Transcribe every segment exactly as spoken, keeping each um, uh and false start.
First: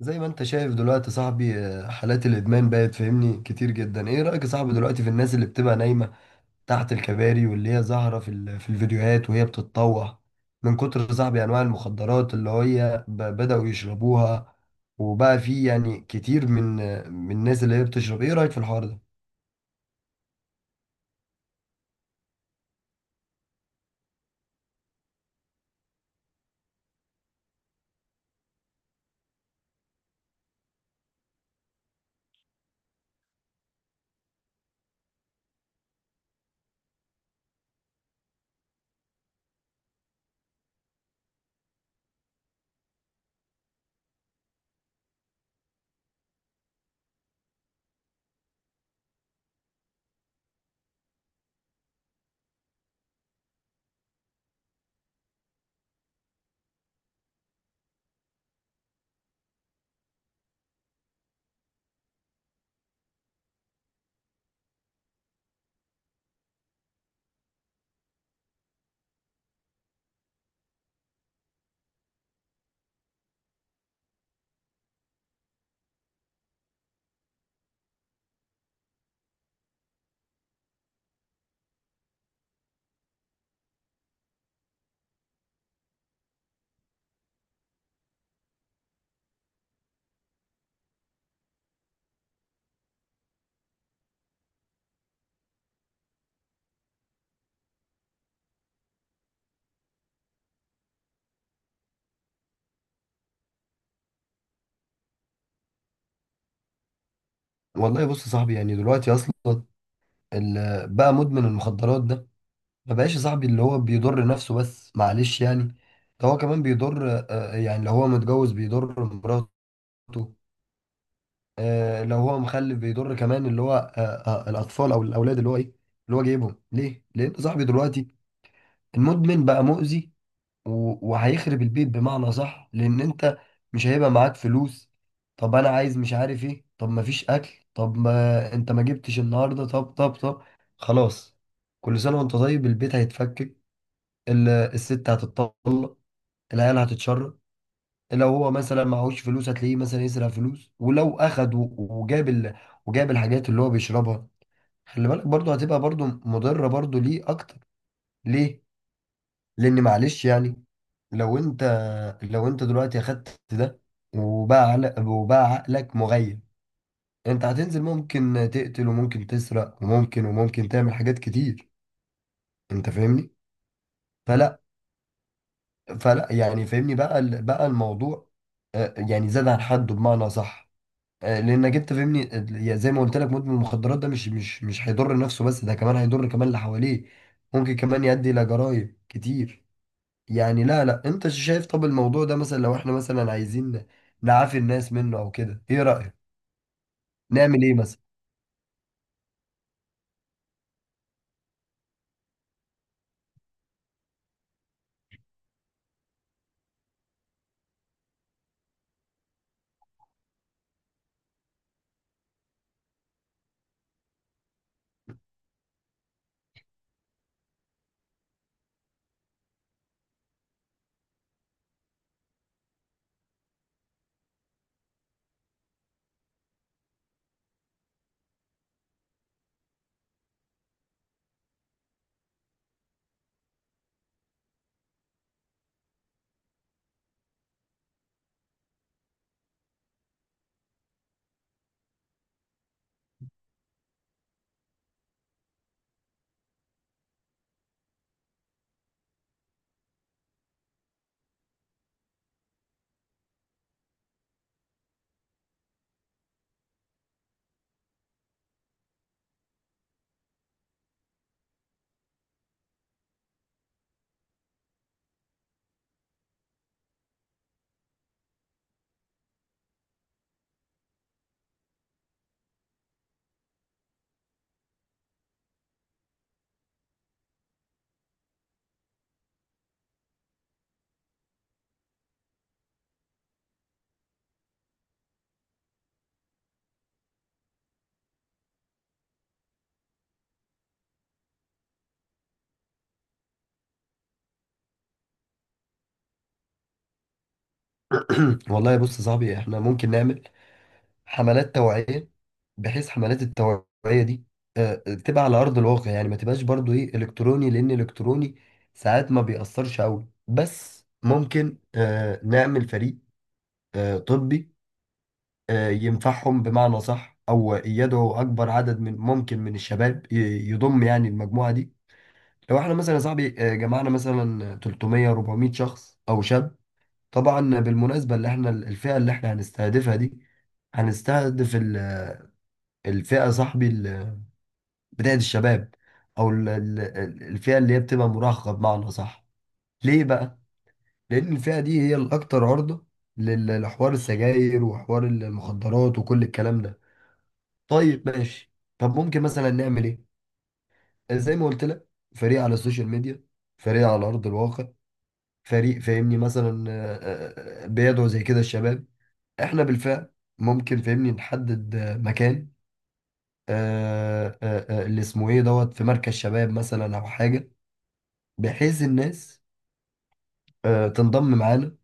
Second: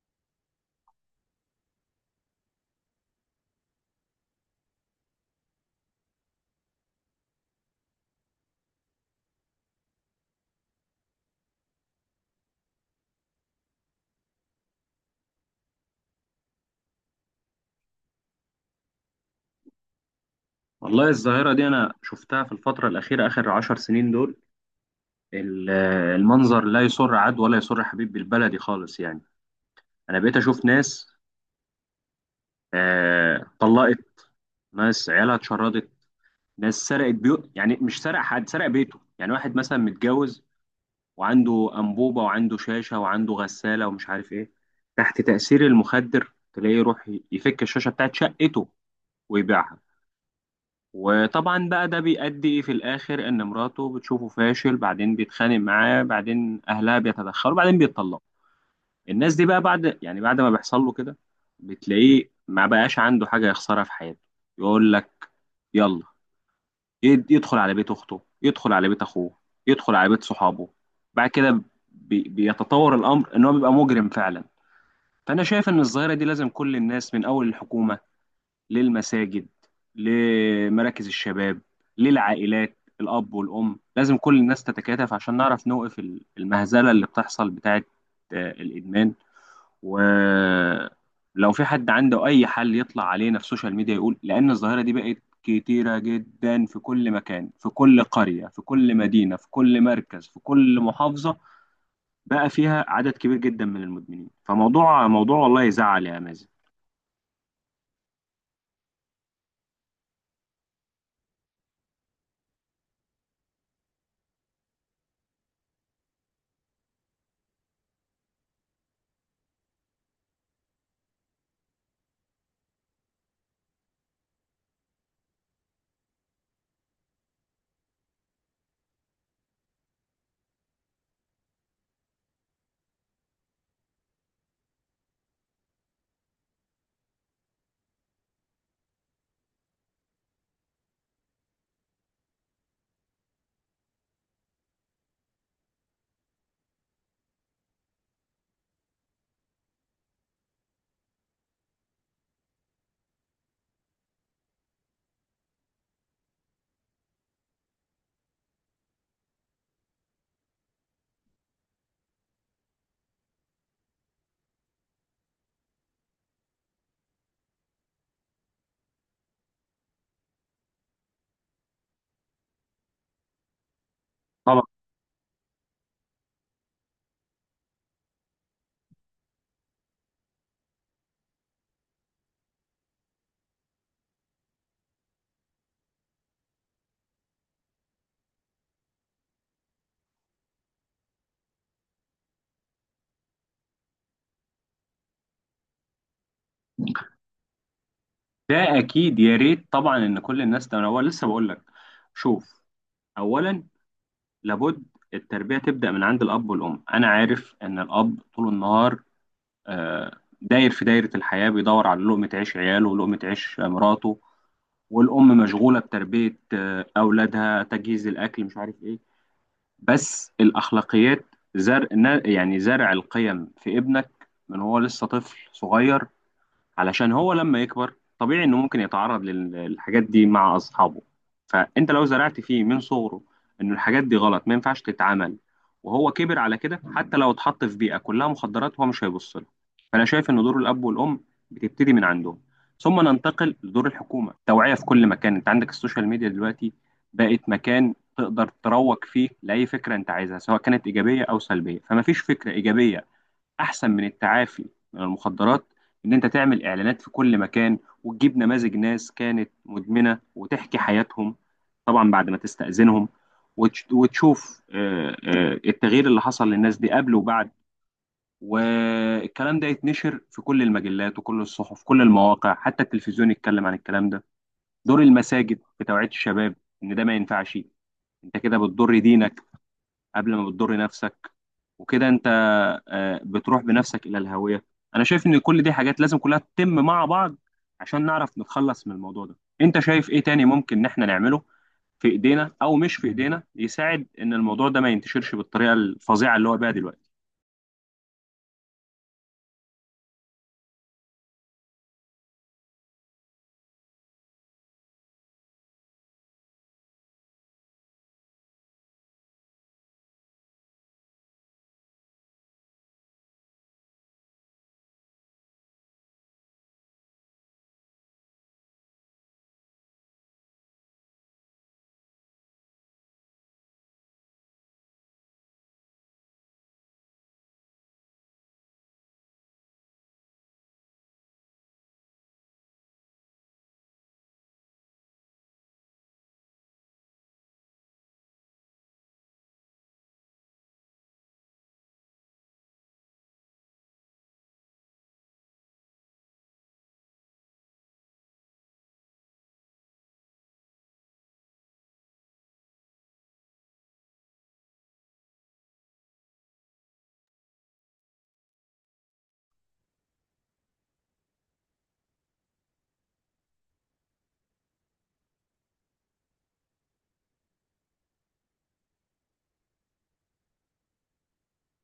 زي ما انت شايف دلوقتي صاحبي آه، حالات الادمان بقت فاهمني كتير جدا. ايه رايك يا صاحبي دلوقتي في الناس اللي بتبقى نايمه تحت الكباري، واللي هي ظاهره في ال- في الفيديوهات وهي بتتطوح من كتر، صاحبي، انواع المخدرات اللي هي ب- بداوا يشربوها، وبقى في يعني كتير من آه، من الناس اللي هي بتشرب؟ ايه رايك في الحوار ده؟ والله الظاهرة دي أنا شفتها في الفترة الأخيرة آخر عشر سنين دول. ال- المنظر لا يسر عاد ولا يسر حبيب، بالبلدي خالص يعني. أنا بقيت أشوف ناس آه، طلقت. ناس عيالها اتشردت. ناس سرقت بيوت، يعني مش سرق حد سرق بيته، يعني واحد مثلا متجوز وعنده أنبوبة وعنده شاشة وعنده غسالة ومش عارف إيه. تحت تأثير المخدر تلاقيه يروح يفك الشاشة بتاعت شقته ويبيعها. وطبعا بقى ده بيؤدي في الاخر ان مراته بتشوفه فاشل، بعدين بيتخانق معاه، بعدين اهلها بيتدخلوا، بعدين بيتطلقوا. الناس دي بقى بعد، يعني بعد ما بيحصل له كده، بتلاقيه ما بقاش عنده حاجة يخسرها في حياته. يقول لك يلا. يد- يدخل على بيت اخته، يدخل على بيت اخوه، يدخل على بيت صحابه. بعد كده بي- بيتطور الامر ان هو بيبقى مجرم فعلا. فانا شايف ان الظاهرة دي لازم كل الناس، من اول الحكومة للمساجد لمراكز الشباب للعائلات الأب والأم، لازم كل الناس تتكاتف عشان نعرف نوقف ال- المهزلة اللي بتحصل بتاعة آه، الإدمان. ولو في حد عنده أي حل يطلع علينا في السوشيال ميديا يقول، لأن الظاهرة دي بقت كتيرة جدا، في كل مكان، في كل قرية، في كل مدينة، في كل مركز، في كل محافظة، بقى فيها عدد كبير جدا من المدمنين. فموضوع موضوع والله يزعل يا مازن. والله بص يا صاحبي، يعني دلوقتي اصلا ال- بقى مدمن المخدرات ده ما بقاش يا صاحبي اللي هو بيضر نفسه بس، معلش يعني. ده هو كمان بيضر، آه، آه، يعني لو هو متجوز بيضر مراته مراته. آه لو هو مخلف بيضر كمان اللي هو آه آه الاطفال او الاولاد اللي هو ايه، اللي هو جايبهم ليه، لان انت صاحبي دلوقتي المدمن بقى مؤذي. و- وهيخرب البيت بمعنى صح، لان انت مش هيبقى معاك فلوس. طب انا عايز، مش عارف ايه، طب ما فيش اكل، طب ما انت ما جبتش النهارده، طب طب طب، خلاص. كل سنه وانت طيب. البيت هيتفكك، ال- الست هتتطلق، العيال هتتشرد. لو هو مثلا معهوش فلوس هتلاقيه مثلا يسرق فلوس، ولو اخد و- وجاب ال... وجاب الحاجات اللي هو بيشربها، خلي بالك برضو هتبقى برضو مضرة برضو ليه اكتر. ليه؟ لان معلش يعني، لو انت لو انت دلوقتي اخدت ده، وباع عل- وباع عقلك مغيب، انت هتنزل ممكن تقتل، وممكن تسرق، وممكن وممكن تعمل حاجات كتير. انت فاهمني؟ فلا طبعا. فلا يعني فاهمني بقى ال- بقى الموضوع، آه، يعني زاد عن حده، بمعنى صح. آه، لانك انت فاهمني، ال- زي ما قلت لك مدمن المخدرات ده مش مش مش هيضر نفسه بس، ده كمان هيضر كمان اللي حواليه. ممكن كمان يؤدي الى جرائم كتير. يعني لا لا انت شايف، طب الموضوع ده مثلا لو احنا مثلا عايزين نعافي الناس منه او كده، ايه رأيك نعمل ايه مثلا؟ ده اكيد، يا ريت طبعا ان كل الناس تنوع. لسه بقول لك. شوف. اولا، لابد التربيه تبدا من عند الاب والام. انا عارف ان الاب طول النهار آه، داير في دايره الحياه، بيدور على لقمه عيش عياله ولقمه عيش آه، مراته. والام مشغوله بتربيه آه، اولادها، تجهيز الاكل، مش عارف ايه. بس الاخلاقيات، زرع، يعني زرع القيم في ابنك من هو لسه طفل صغير، علشان هو لما يكبر طبيعي انه ممكن يتعرض لل- للحاجات دي مع اصحابه. فانت لو زرعت فيه من صغره انه الحاجات دي غلط ما ينفعش تتعمل، وهو كبر على كده، حتى لو اتحط في بيئة كلها مخدرات هو مش هيبص لها. فانا شايف ان دور الاب والام بتبتدي من عندهم. ثم ننتقل لدور الحكومة، توعية في كل مكان. انت عندك السوشيال ميديا دلوقتي بقت مكان تقدر تروج فيه لأي فكرة انت عايزها، سواء كانت إيجابية أو سلبية. فما فيش فكرة إيجابية احسن من التعافي من المخدرات، ان انت تعمل اعلانات في كل مكان وتجيب نماذج ناس كانت مدمنة وتحكي حياتهم، طبعا بعد ما تستأذنهم، وتش- وتشوف آه، آه، التغيير اللي حصل للناس دي قبل وبعد. والكلام ده يتنشر في كل المجلات وكل الصحف، كل المواقع، حتى التلفزيون يتكلم عن الكلام ده. دور المساجد في توعية الشباب ان ده ما ينفعش، انت كده بتضر دينك قبل ما بتضر نفسك، وكده انت آه، بتروح بنفسك الى الهوية. انا شايف ان كل دي حاجات لازم كلها تتم مع بعض عشان نعرف نتخلص من الموضوع ده. انت شايف ايه تاني ممكن ان احنا نعمله في ايدينا او مش في ايدينا، يساعد ان الموضوع ده ما ينتشرش بالطريقة الفظيعة اللي هو بيها دلوقتي؟ والله بص يا صاحبي، احنا ممكن نعمل حملات توعية، بحيث حملات التوعية دي آه، تبقى على أرض الواقع، يعني ما تبقاش برضو إيه، إلكتروني، لأن إلكتروني ساعات ما بيأثرش أوي. بس ممكن آه، نعمل فريق آه، طبي، آه، ينفعهم بمعنى صح، أو يدعو أكبر عدد من ممكن من الشباب، ي- يضم يعني المجموعة دي. لو احنا مثلا يا صاحبي، آه، جمعنا مثلا ثلاث مية أربعمائة شخص أو شاب، طبعا بالمناسبة اللي احنا الفئة اللي احنا هنستهدفها دي، هنستهدف الفئة صاحبي ال- بداية الشباب، أو ال- ال- ال- الفئة اللي هي بتبقى مراهقة بمعنى صح. ليه بقى؟ لأن الفئة دي هي الأكثر عرضة لل- لحوار السجاير وحوار المخدرات وكل الكلام ده. طيب ماشي. طب ممكن مثلا نعمل إيه؟ زي ما قلت لك، فريق على السوشيال ميديا، فريق على أرض الواقع، فريق فاهمني مثلا، آه، آه، آه، بيدعو زي كده الشباب. إحنا بالفعل ممكن فاهمني نحدد آه، مكان آه، آه، آه، اللي اسمه ايه دوت، في مركز شباب مثلا او حاجه، بحيث الناس آه، تنضم معانا،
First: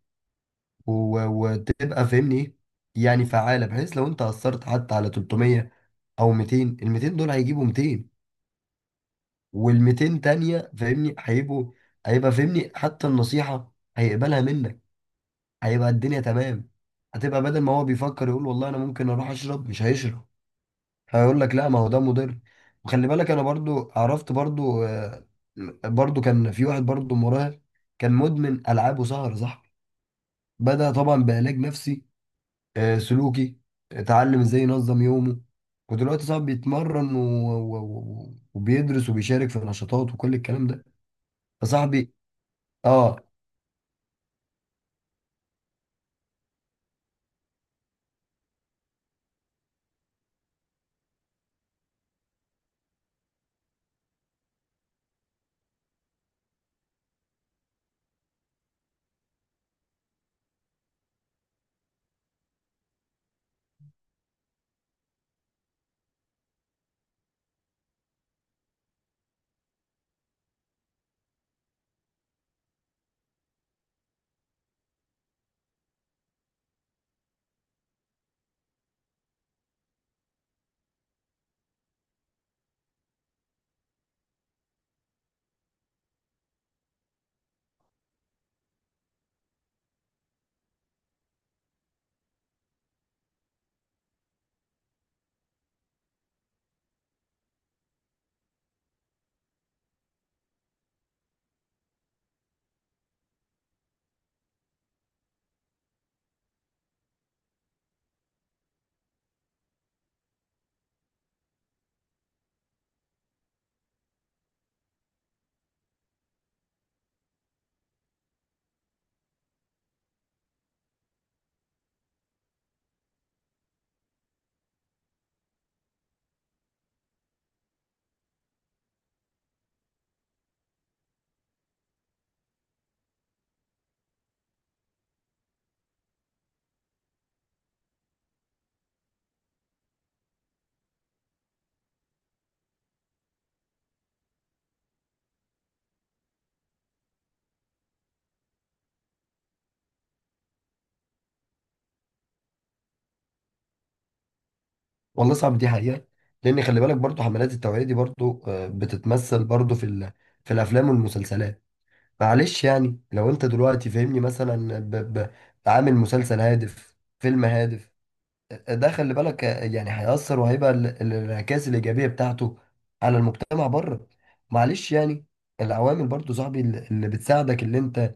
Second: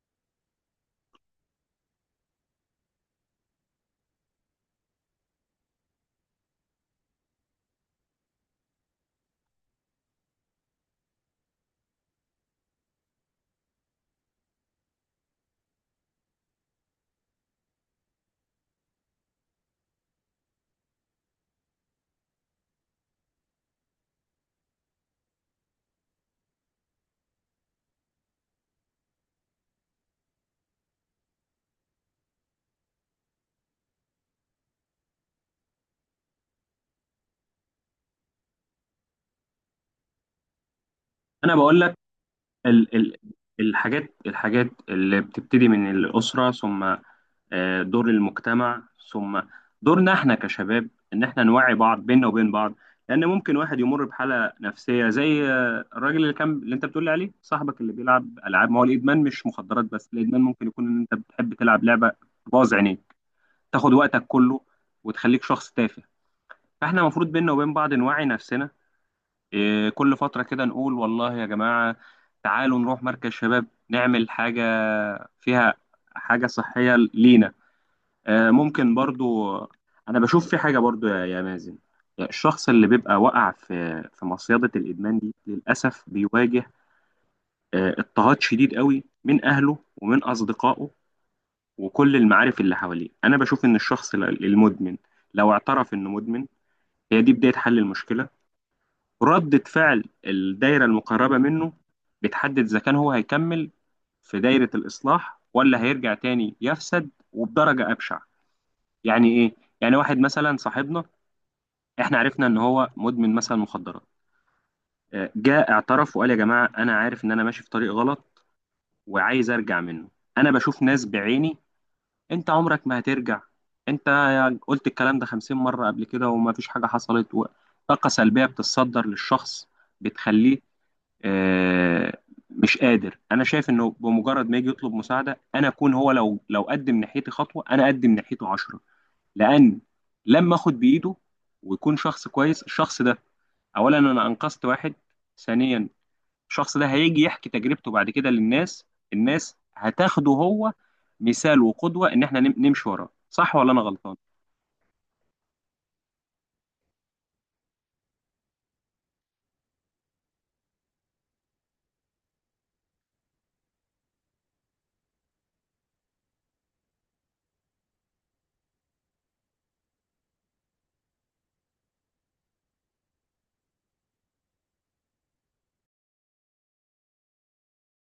و- وتبقى فاهمني ايه، يعني فعاله. بحيث لو انت اثرت حتى على ثلاث مية او ميتين، ال ميتين دول هيجيبوا ميتين، وال ميتين تانيه فاهمني هيبقوا، هيبقى فاهمني حتى النصيحه هيقبلها منك، هيبقى الدنيا تمام. هتبقى بدل ما هو بيفكر يقول والله انا ممكن اروح اشرب، مش هيشرب، هيقول لك لا ما هو ده مضر. وخلي بالك، انا برضو عرفت برضو آه، برضو كان في واحد برضو مراهق كان مدمن العاب وسهر، صح؟ بدأ طبعا بعلاج نفسي آه، سلوكي، اتعلم ازاي ينظم يومه، ودلوقتي صاحبي بيتمرن و- و- و- وبيدرس وبيشارك في نشاطات وكل الكلام ده. انا بقول لك فصاحبي، ال ال اه. الحاجات الحاجات اللي بتبتدي من الأسرة، ثم آه، دور المجتمع، ثم دورنا احنا كشباب ان احنا نوعي بعض بيننا وبين بعض. لان ممكن واحد يمر بحاله نفسيه زي آه، الراجل اللي كان، اللي انت بتقول لي عليه صاحبك اللي بيلعب العاب. ما هو الادمان مش مخدرات بس، الادمان ممكن يكون ان انت بتحب تلعب لعبه باظ عينيك، تاخد وقتك كله وتخليك شخص تافه. فاحنا المفروض بيننا وبين بعض نوعي نفسنا، آه، كل فتره كده نقول والله يا جماعه تعالوا نروح مركز شباب نعمل حاجه فيها حاجه صحيه لينا. آه، ممكن برضو. انا بشوف في حاجه برضو يا يا مازن، الشخص اللي بيبقى وقع في في مصيده الادمان دي للاسف بيواجه آه، اضطهاد شديد قوي من اهله ومن اصدقائه وكل المعارف اللي حواليه. انا بشوف ان الشخص ال- المدمن لو اعترف انه مدمن، هي دي بدايه حل المشكله. ردة فعل الدايره المقربه منه بتحدد اذا كان هو هيكمل في دايره الاصلاح، ولا هيرجع تاني يفسد وبدرجه ابشع. يعني ايه؟ يعني واحد مثلا صاحبنا، احنا عرفنا ان هو مدمن مثلا مخدرات، آه، جاء اعترف وقال يا جماعه انا عارف ان انا ماشي في طريق غلط وعايز ارجع منه. انا بشوف ناس بعيني: انت عمرك ما هترجع، انت قلت الكلام ده خمسين مره قبل كده وما فيش حاجه حصلت، و- طاقه سلبيه بتتصدر للشخص بتخليه آه، مش قادر. انا شايف انه بمجرد ما يجي يطلب مساعده، انا اكون هو لو لو قدم ناحيتي خطوه، انا اقدم ناحيته عشرة. لان لما اخد بايده ويكون شخص كويس، الشخص ده: اولا انا انقذت واحد، ثانيا الشخص ده هيجي يحكي تجربته بعد كده للناس، الناس هتاخده هو مثال وقدوة ان احنا نم- نمشي وراه. صح ولا انا غلطان؟ والله صاحبي دي حقيقة، لان خلي بالك برضو حملات التوعية دي برضو آه، بتتمثل برضو في ال- في الافلام والمسلسلات. معلش يعني لو انت دلوقتي فاهمني مثلا ب... ب... عامل مسلسل هادف، فيلم هادف. ده خلي بالك يعني هيأثر، وهيبقى ال- ال- الانعكاس الإيجابية بتاعته على المجتمع بره. معلش يعني، العوامل برضو صاحبي اللي اللي بتساعدك اللي انت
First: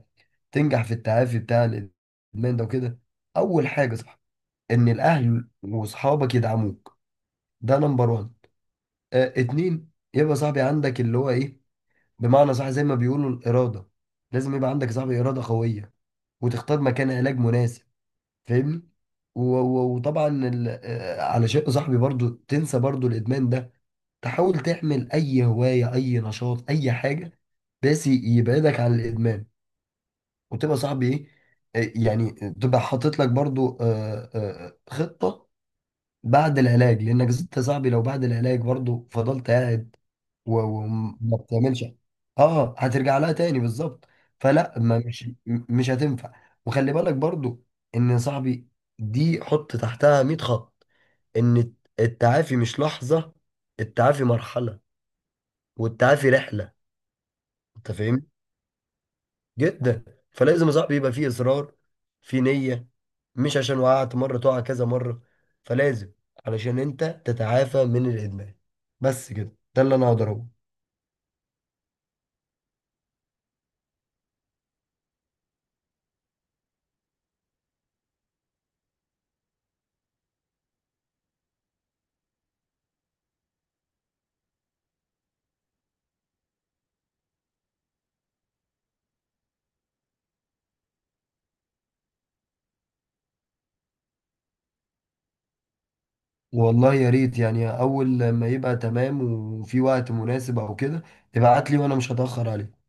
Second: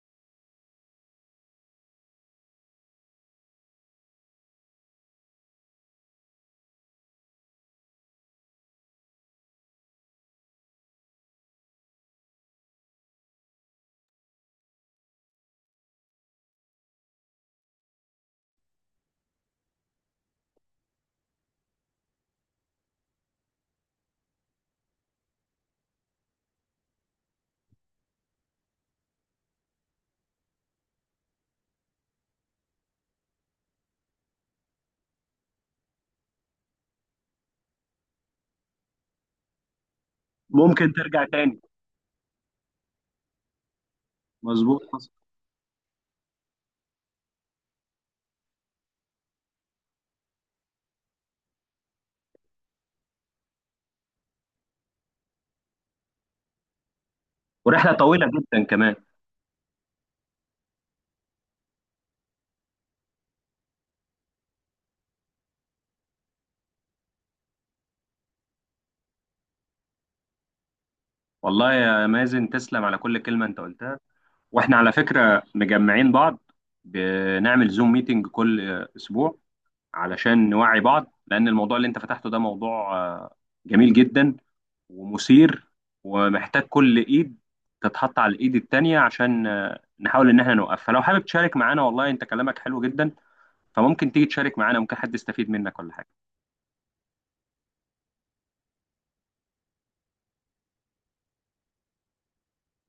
تنجح في التعافي بتاع الإدمان ده وكده. أول حاجة صح، إن الأهل وأصحابك يدعموك، ده نمبر وان. اه، اتنين يبقى صاحبي عندك اللي هو إيه، بمعنى صح زي ما بيقولوا، الإرادة. لازم يبقى عندك صاحبي إرادة قوية، وتختار مكان علاج مناسب، فاهمني. و- و- وطبعا ال- آه، على شيء صاحبي برضو تنسى برضو الادمان ده، تحاول تعمل اي هواية، اي نشاط، اي حاجة بس ي- يبعدك عن الادمان. وتبقى صاحبي ايه، آه، يعني تبقى حاطط لك برضو آه، آه، خطة بعد العلاج. لانك انت صاحبي لو بعد العلاج برضو فضلت قاعد و- ممكن ترجع وما تاني. بتعملش، اه هترجع لها تاني بالظبط. فلا مظبوط ما حصل. مش م- مش هتنفع. وخلي بالك برضو ان، يا صاحبي، دي حط تحتها مية خط، ان التعافي مش لحظة، التعافي مرحلة، والتعافي رحلة. انت ورحلة فاهم، طويلة جدا كمان. جدا. فلازم يا صاحبي يبقى فيه اصرار، في نية. مش عشان وقعت مرة تقع كذا مرة. فلازم، علشان انت تتعافى من الادمان. بس كده، ده اللي انا اقدر اقوله. والله يا مازن تسلم على كل كلمة انت قلتها. واحنا على فكرة مجمعين بعض بنعمل زوم ميتنج كل اسبوع علشان نوعي بعض، لأن الموضوع اللي أنت فتحته ده موضوع آه، جميل جدا ومثير ومحتاج كل إيد تتحط على الإيد التانية عشان آه، نحاول إن إحنا نوقف. فلو حابب تشارك معانا، والله أنت كلامك حلو جدا، فممكن تيجي تشارك معانا، ممكن حد يستفيد منك ولا حاجة. والله يا ريت، يعني اول لما يبقى تمام وفي وقت مناسب او كده، ابعت لي وانا مش هتأخر عليك.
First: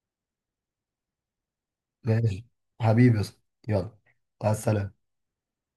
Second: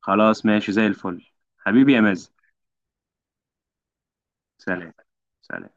خلاص ماشي زي الفل، حبيبي يا مازن. ماشي، حبيبي يا اسطى. يلا، مع سلام. السلامة. سلام.